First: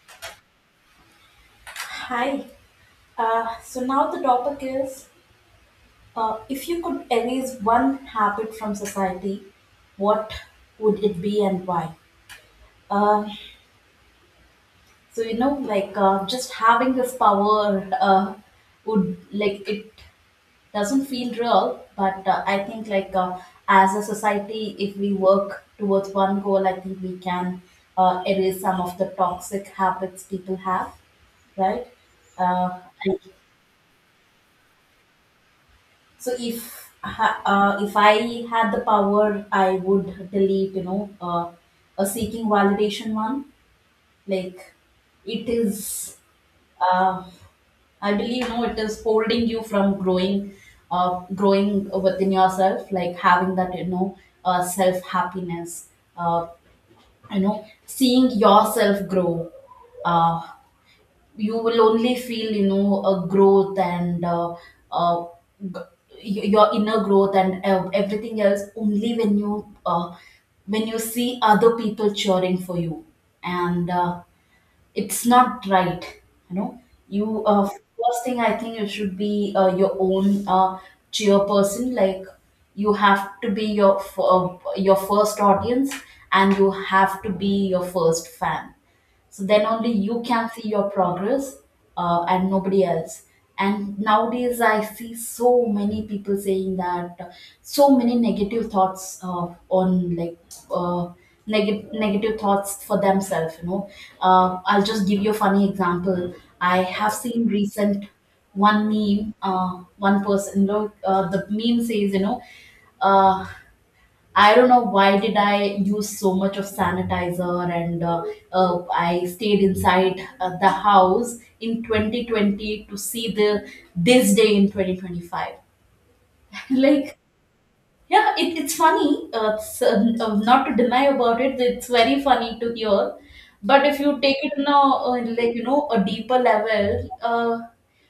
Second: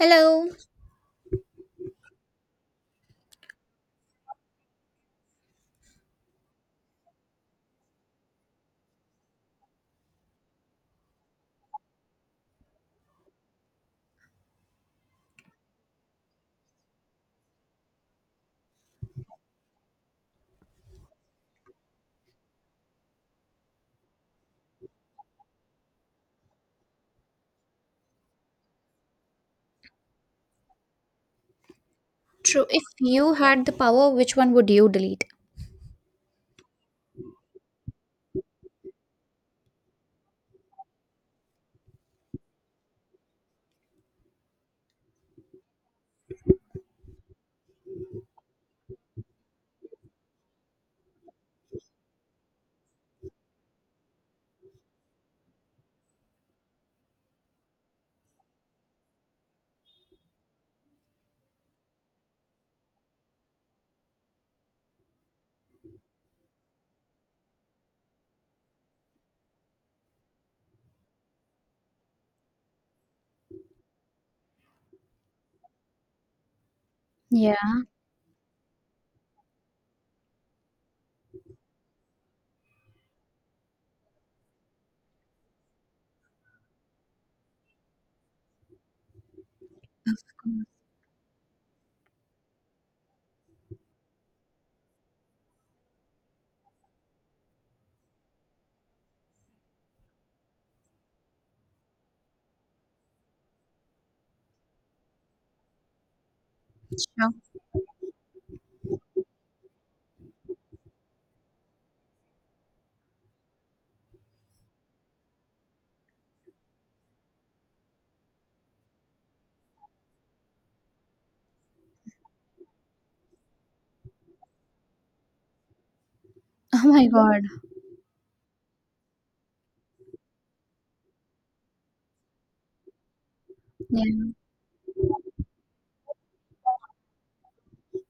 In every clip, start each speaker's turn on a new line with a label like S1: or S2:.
S1: Hello.
S2: Hi. So now the topic is if you could erase one habit from society, what would it be and why? Um you know, just having this power would, like, it doesn't feel real, but I think, as a society, if we work towards one goal, I think we can erase some of the toxic habits people have, right?
S1: True.
S2: Uh,
S1: If you had the power, which one would you delete?
S2: So if if I had the power, I would delete, you know, a seeking validation one. Like it is, uh, I believe, you know, it is holding you from growing, growing within yourself. Like having that, you know, self happiness. Uh, you know, seeing yourself grow. Uh, you will only feel you know a growth and uh, g- your inner growth and everything else only when you see other people cheering for you and it's not right, you know, you
S1: Yeah.
S2: first thing I think you should be your own cheer person. Like you have to be your your first audience, and you have to be your first fan, so then only you can see your progress, and nobody else. And nowadays I see so many people saying that, so many negative thoughts on, like uh, negative thoughts for themselves, you know. I'll just give you a funny example. I have
S1: Sure.
S2: seen recent one meme, one person, you know, the meme says, you know, uh, I don't know why did I use so much of sanitizer and I stayed inside the house in 2020 to see the this day in 2025.
S1: Oh my
S2: Like
S1: God.
S2: yeah, it's funny. It's, not to deny about it, it's very funny to hear. But if you
S1: Yeah.
S2: take it in a a deeper level,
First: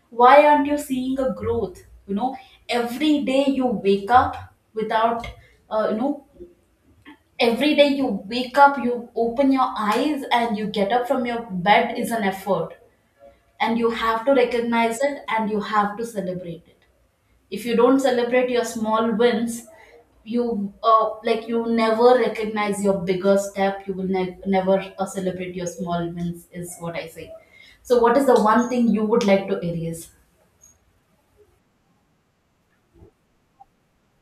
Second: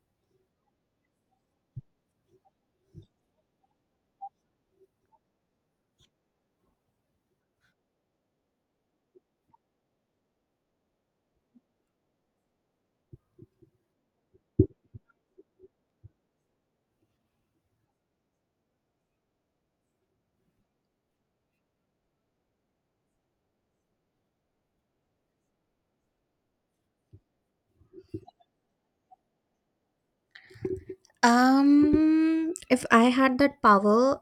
S2: why aren't you seeing a growth? You know, every day you wake up without uh, you know every day you wake up, you open your eyes and you get up from your bed is an effort, and you have to recognize it and you have to celebrate it. If you don't celebrate your small wins, you like you never recognize your bigger step, you will never celebrate your small wins, is what I say. So what is the one thing you would like to erase?
S1: If I had that power,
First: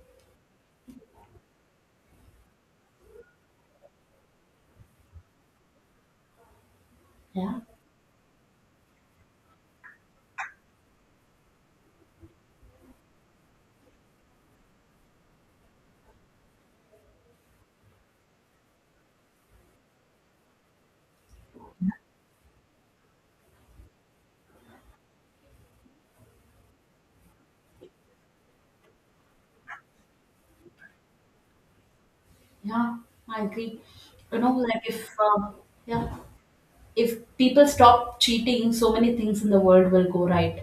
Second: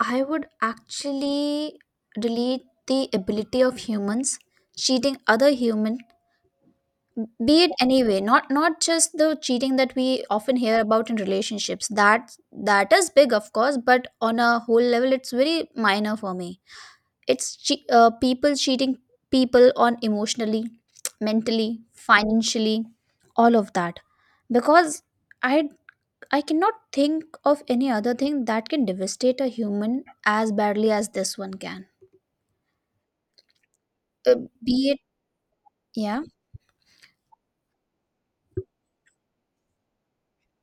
S1: I would actually delete the ability of humans cheating other human,
S2: Yeah,
S1: be it anyway, not just the cheating that we often hear about in relationships. That that is big, of course, but on a whole level, it's very minor for me. It's people cheating people on emotionally, mentally, financially, all of that. Because I I cannot think of any other thing that can devastate a human as badly as this one can.
S2: yeah, I agree.
S1: Uh,
S2: You know, like
S1: be it,
S2: if yeah,
S1: yeah,
S2: if people stop cheating, so many things in the world will go right.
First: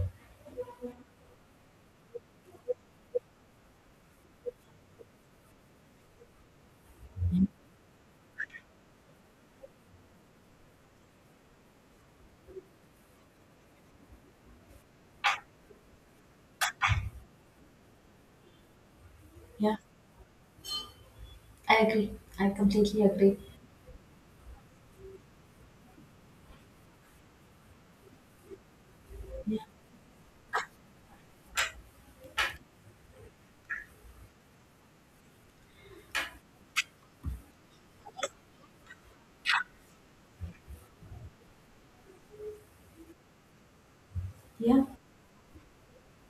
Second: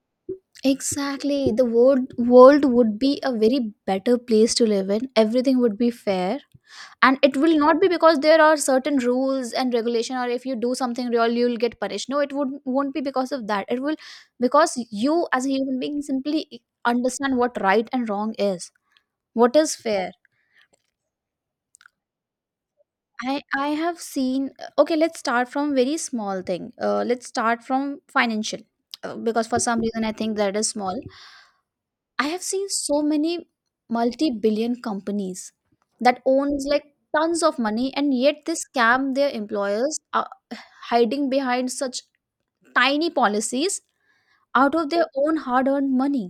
S1: exactly, the world would be a very better place to live in. Everything would be fair, and it will not be because there are certain rules and regulation, or if you do something real you'll get punished. No, it would won't be because of that. It will because you as a human being simply understand what right and wrong is, what is
S2: Yeah,
S1: fair.
S2: I agree. I completely agree.
S1: I have seen, okay, let's start from very small thing. Let's start from financial, because
S2: Yeah.
S1: for some reason I think that is small. I have seen so many multi-billion companies that owns like tons of money, and yet they scam their employers, hiding behind such tiny policies, out
S2: Yeah,
S1: of their own hard-earned money.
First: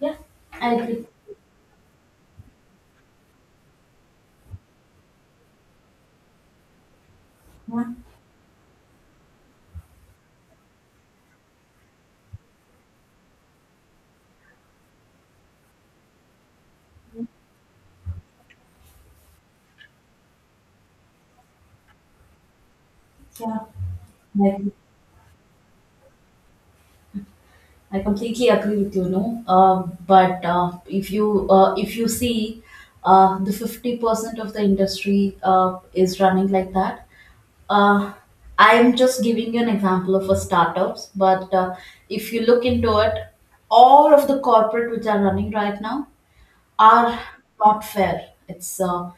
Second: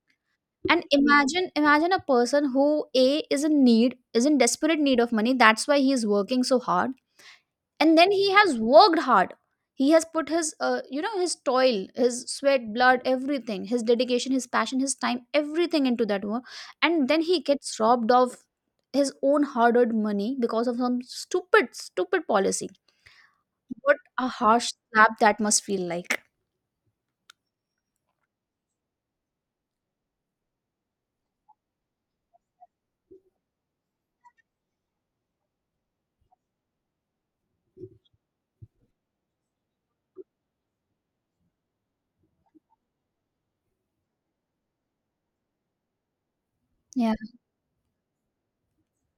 S2: yeah, I
S1: And
S2: agree.
S1: imagine a person who a is in need, is in desperate need of money, that's why he is working so hard.
S2: Yeah.
S1: And then he has worked hard, he has put his you know, his toil, his sweat, blood, everything, his dedication, his passion, his time, everything into that work. And then he gets robbed of his own hard-earned money because of some stupid policy.
S2: Yeah,
S1: What a
S2: I agree.
S1: harsh slap that must feel like.
S2: I completely agree with you. No, but if you see, the 50% of the industry is running like that. Uh, I am just giving you an example of a startups, but if you look into it, all of the corporate which are running right now
S1: Yeah.
S2: are not fair. It's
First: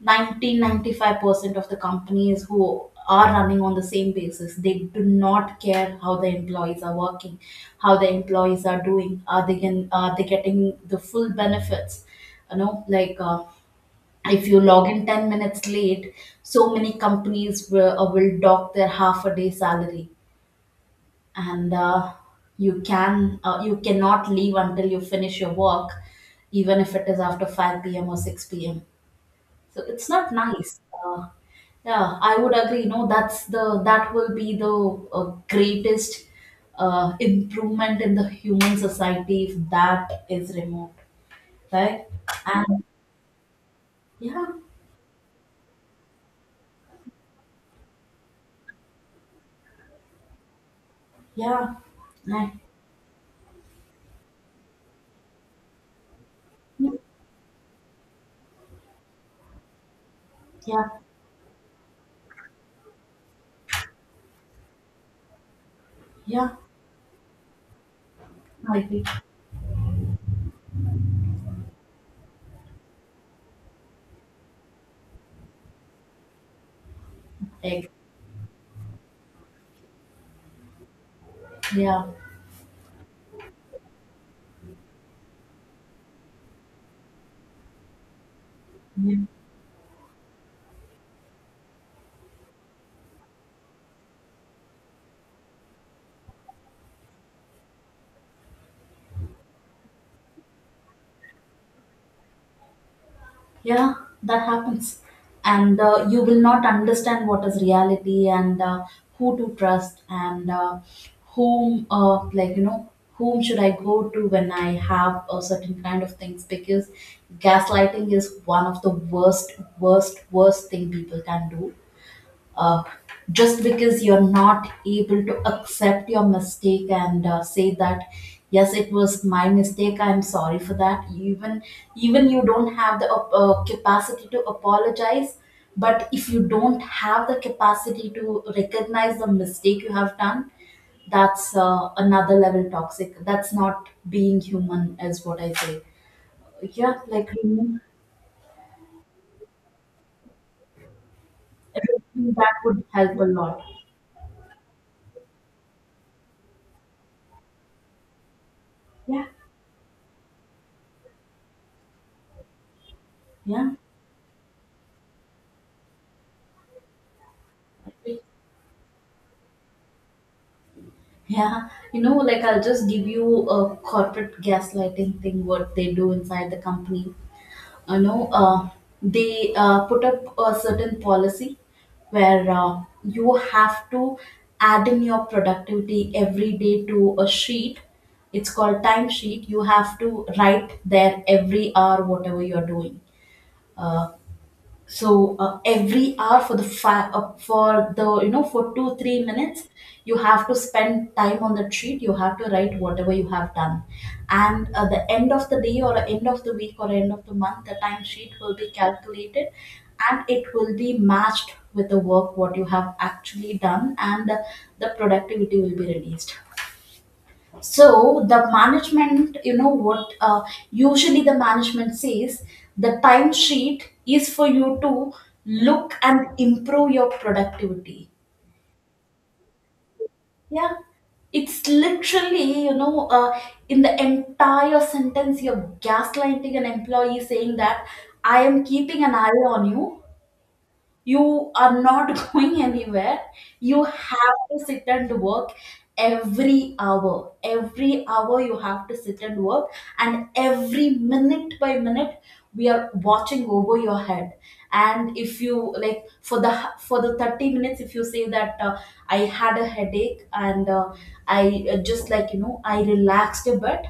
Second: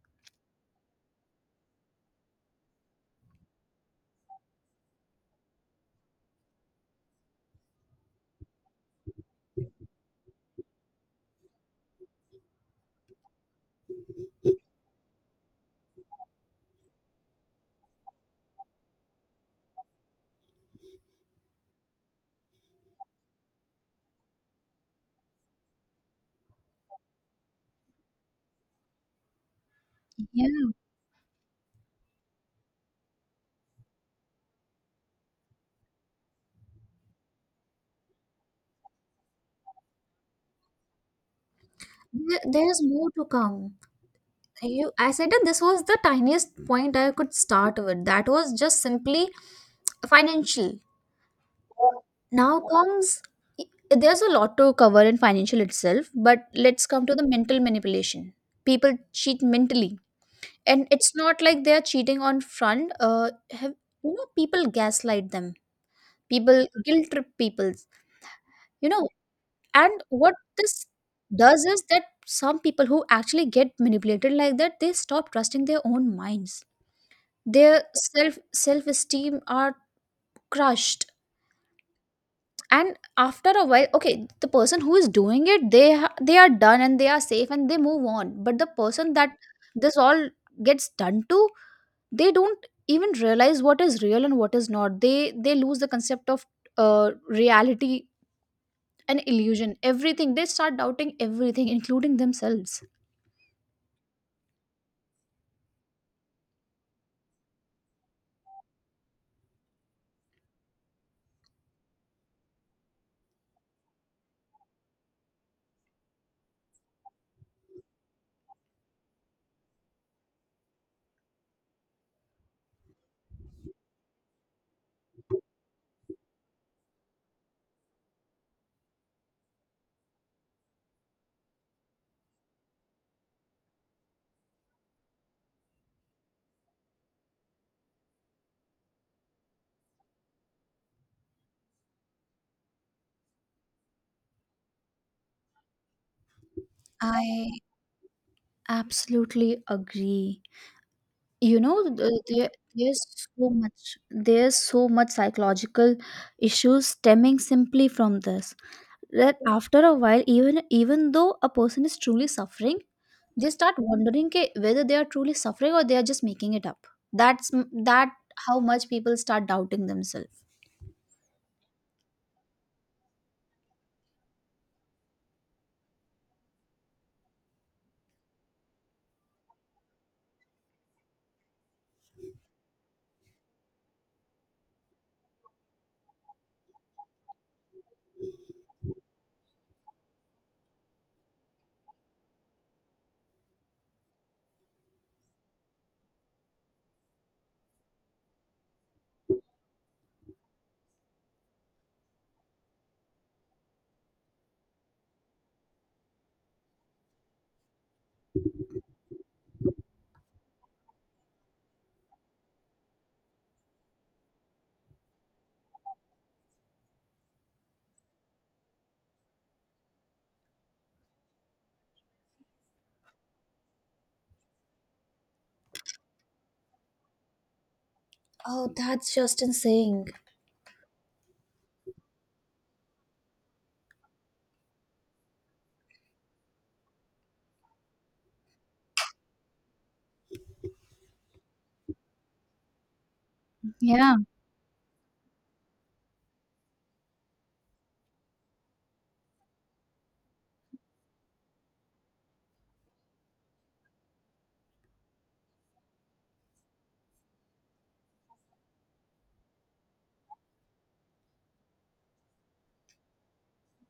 S2: 90% of the companies who are running on the same basis. They do not care how the employees are working, how the employees are doing. Are they can are they getting the full benefits? You know, if you log in 10 minutes late, so many companies will dock their half a day salary, and you can you cannot leave until you finish your work, even if it is after 5 p.m. or 6 p.m. So it's not
S1: Yeah,
S2: nice. uh, yeah, I would agree. No, that's the, that will be the greatest improvement in the human society if that is removed, right?
S1: there, there's
S2: And
S1: more to come.
S2: yeah,
S1: You, I said that this was the tiniest point I could start with. That was just simply financial.
S2: yeah. I-
S1: Now comes, there's a lot to cover in financial itself, but let's come to the mental manipulation. People cheat mentally,
S2: yeah,
S1: and it's not like they're cheating on front. Have, people gaslight them.
S2: yeah,
S1: People guilt trip peoples,
S2: I
S1: you know.
S2: agree.
S1: And what this does is that some people who actually get manipulated like that, they stop trusting their own minds. Their
S2: Eg-
S1: self esteem are crushed.
S2: yeah,
S1: And after a while, okay, the person who is doing it, they are done and they are safe and they move on. But the person
S2: yeah.
S1: that this all gets done to, they don't even realize what is real and what is not. They they lose the concept of uh, reality, an illusion, everything. They start doubting everything, including themselves.
S2: Yeah, that happens. And you will not understand what is reality and who to trust and whom, like, you know, whom should I go to when I have a certain kind of things, because gaslighting is one of the worst, worst, worst thing people can do. uh, just because you're not able to accept your mistake and say that yes it was my mistake, I'm sorry for that, even, even you don't have the capacity to apologize. But if you don't have the capacity to recognize the mistake you have done, that's another level toxic. That's not being human, is what I say. yeah like
S1: I
S2: remove-
S1: absolutely agree. You know,
S2: Remove
S1: there,
S2: that would
S1: there's
S2: help a
S1: so
S2: lot.
S1: much, there's so much psychological issues stemming simply from this.
S2: Yeah,
S1: That after a while, even even though a person is truly suffering, they
S2: yeah.
S1: start wondering ke whether they are truly suffering or they are just making it up. That how much people start doubting themselves.
S2: Yeah, you know, like I'll just give you a corporate gaslighting thing what they do inside the company. You know, they put up a certain policy where you have to add in your productivity every day to a sheet. It's called time sheet. You have to write there every hour whatever you're doing. Uh, every hour for the five for the, you know, for 2 3 minutes you have to spend time on the sheet, you have to write whatever you have done, and at the end of the day or end of the week or end of the month the time sheet will be calculated, and it will be matched with the work what you have actually done, and the productivity will be released. So the management, you know what, usually the management says the timesheet is for you to look and improve your productivity.
S1: Oh, that's just insane.
S2: Yeah, it's literally, you know, in the entire sentence, you're gaslighting an employee saying that I am keeping an eye on you, you are not going anywhere, you
S1: Yeah.
S2: have to sit and work. Every hour, every hour you have to sit and work, and every minute by minute we are watching over your head. And if you like for the, for the 30 minutes if you say that I had a headache and I just, like, you know, I relaxed a bit,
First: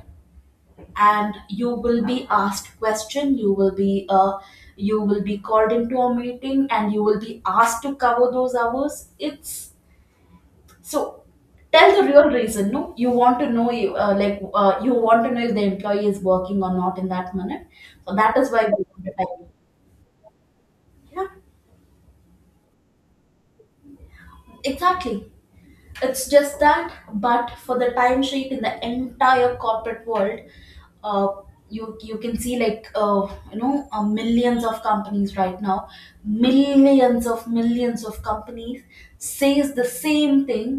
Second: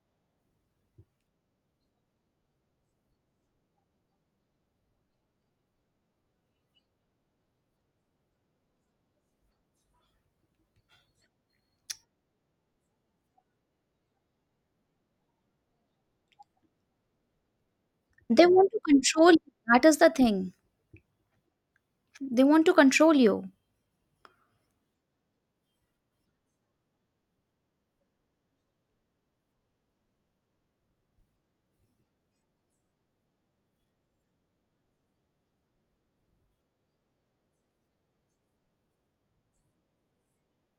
S2: and you will be asked question, you will be called into a meeting and you will be asked to cover those hours. It's so, tell the real reason. No, you want to know, you you want to know if the employee is working or not in that minute, so that
S1: They
S2: is why
S1: want
S2: we
S1: to
S2: want to
S1: control
S2: tell
S1: you. That is the thing.
S2: you. Yeah,
S1: They want to control you.
S2: exactly. It's just that, but for the timesheet in the entire corporate world, uh, you, you can see like millions of companies right now, millions of companies says the same thing.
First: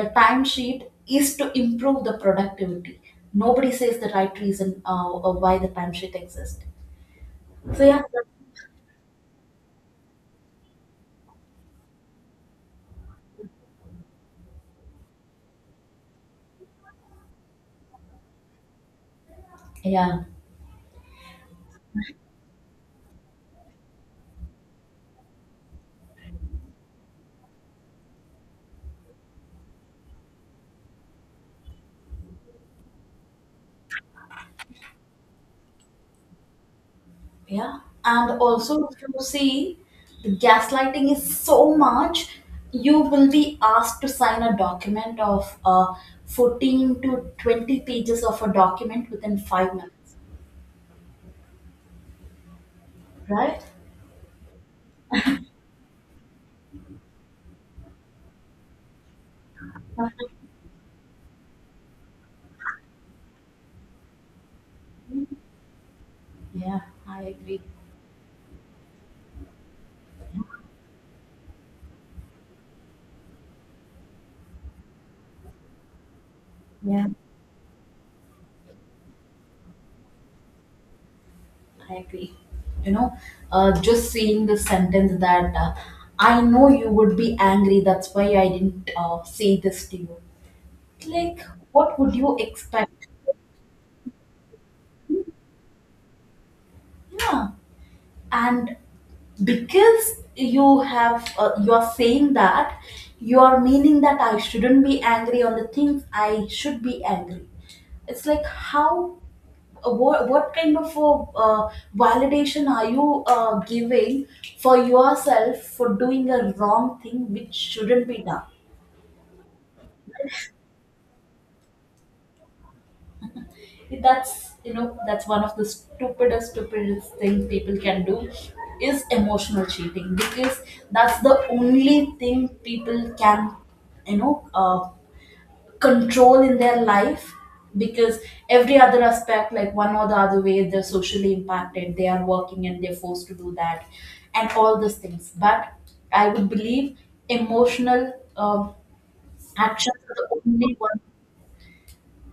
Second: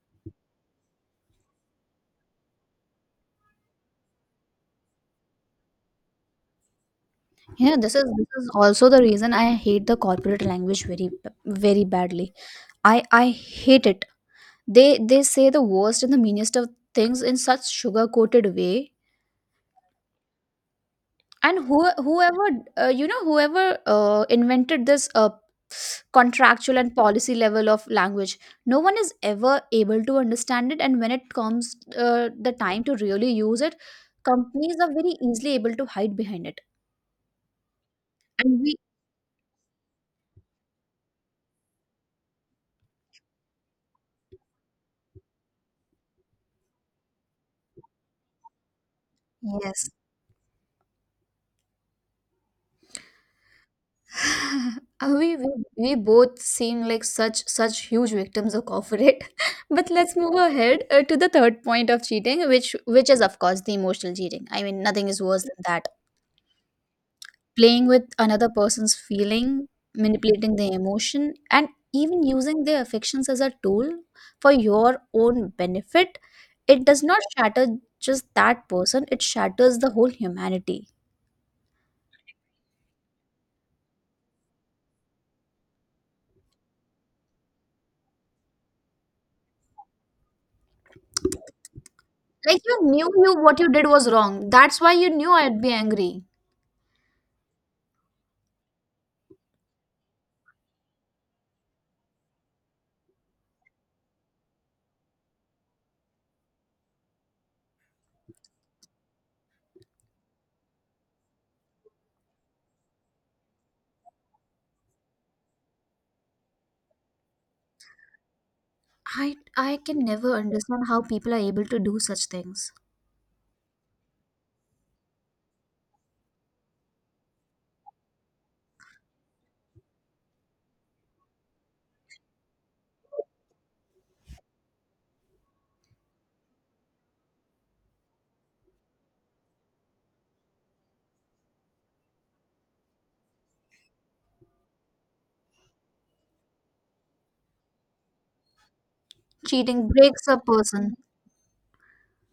S2: The timesheet is to improve the productivity. Nobody says the right reason of why the timesheet exists.
S1: Yeah,
S2: So yeah,
S1: this is also the reason I hate the corporate language very very badly. I hate it. They say the worst and the meanest of things in such sugar coated way.
S2: yeah.
S1: And who, whoever you know, whoever invented this contractual and policy level of language, no one is ever able to understand it, and when it comes the time to really use it, companies are very easily able to hide behind it.
S2: Yeah, and
S1: And we,
S2: also if you see, the gaslighting is so much, you will be asked to sign a document of 14 to 20 pages of a document within five
S1: yes.
S2: minutes, right?
S1: We we both seem like such such huge victims of corporate. But let's move ahead to the third point of cheating, which is of course the emotional cheating. I mean, nothing is worse than that.
S2: Yeah, I agree.
S1: Playing with another person's feeling, manipulating their emotion, and even using their affections as a tool for your own benefit, it does
S2: Yeah,
S1: not shatter just that person, it shatters the whole humanity.
S2: I agree. You know, just seeing the sentence that I know you would be angry, that's why I didn't say this to you. Like, what would you
S1: Like you
S2: expect?
S1: knew you what you did was wrong. That's why you knew I'd be angry.
S2: Yeah. And because you have you are saying that, you are meaning that I shouldn't be angry on the things I should be angry. It's like how, what kind of a uh, validation are you giving for yourself for doing a wrong thing which shouldn't be done?
S1: I can never understand how people are able to do such things.
S2: That's, you know, that's one of the stupidest stupidest things people can do, is emotional cheating, because that's the only thing people can, you know, control in their life. Because every other aspect, like one or the other way they're socially impacted, they are working and they're forced to do that and all these things. But I would believe emotional
S1: Cheating
S2: actions are
S1: breaks a
S2: the only
S1: person.
S2: one,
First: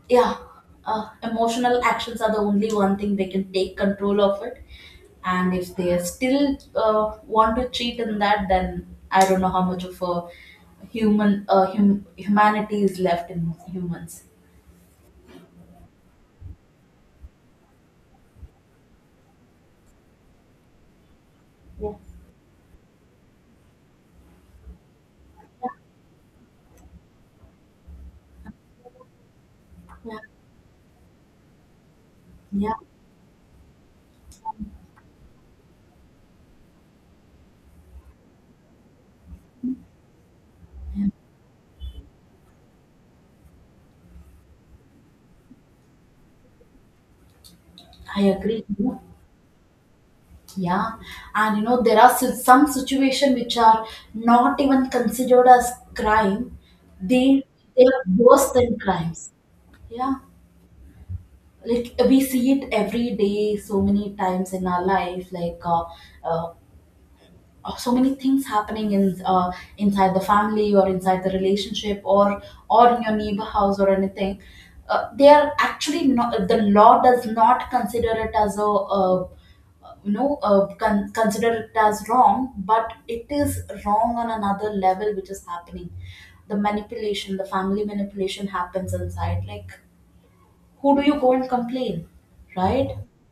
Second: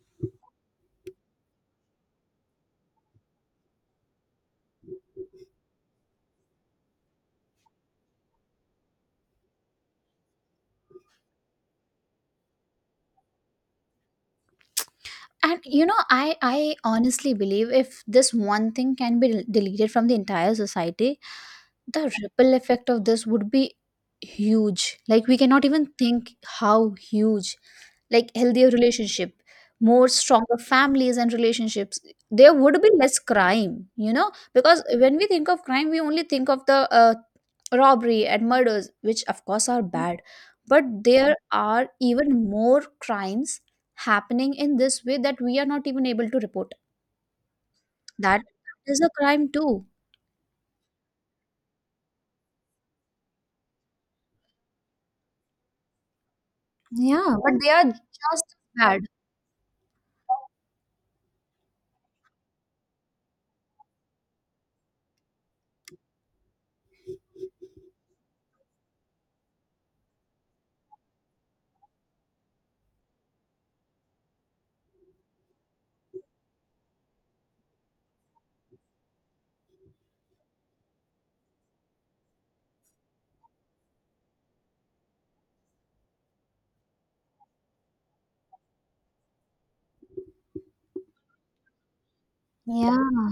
S2: yeah, emotional actions are the only one thing they can take control of it. And if they still want to cheat in that, then I don't know how much of a human, humanity is left in humans.
S1: And you know, I honestly believe if this one thing can be deleted from the entire society,
S2: Yeah.
S1: the ripple effect of this would be huge, like we cannot even think how huge. Like healthier relationship, more
S2: Yeah,
S1: stronger families and relationships, there
S2: yeah.
S1: would be less crime. You know, because when we think of crime we only think of the robbery and murders, which of course are bad, but
S2: Yeah.
S1: there are even more crimes happening in this way that we are not even able to report.
S2: I
S1: That
S2: agree. Yeah.
S1: is a crime too.
S2: Yeah. And you know there are some situations which are not even considered as crime.
S1: Yeah,
S2: they
S1: but they
S2: they
S1: are just
S2: are
S1: as
S2: worse than
S1: bad.
S2: crimes. Yeah, like we see it every day so many times in our life, like uh, so many things happening in, inside the family or inside the relationship or in your neighbor house or anything, they are actually not, the law does not consider it as a uh, consider it as wrong, but it is wrong on another level which is happening. The manipulation, the family manipulation happens inside. Like who do you go and complain, right?
S1: Yeah.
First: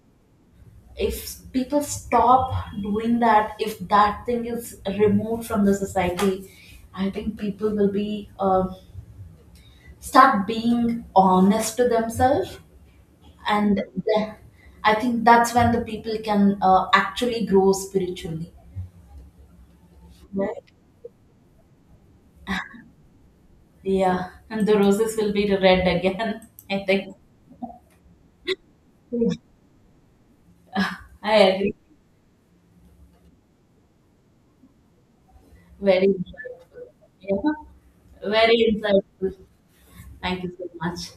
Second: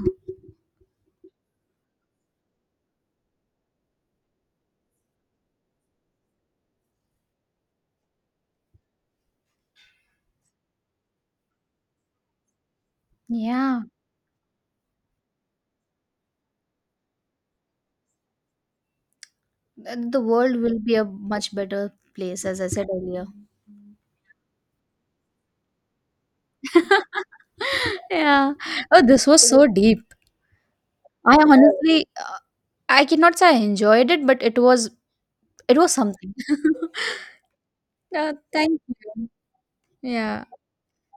S2: If people stop doing that, if that thing is removed from the society, I think people will be start being honest to themselves,
S1: Yeah,
S2: and I think that's when the people can actually grow spiritually.
S1: the world
S2: Right?
S1: will be a much better place, as I said earlier.
S2: Yeah, and the roses will be red again. I think.
S1: Yeah. Oh,
S2: Yeah.
S1: this was so deep.
S2: I
S1: I
S2: agree.
S1: honestly, I cannot say I enjoyed it, but it was, it was
S2: Very
S1: something.
S2: insightful. Yeah.
S1: Yeah,
S2: Very
S1: thank you.
S2: insightful. Thank
S1: Yeah.
S2: you so much.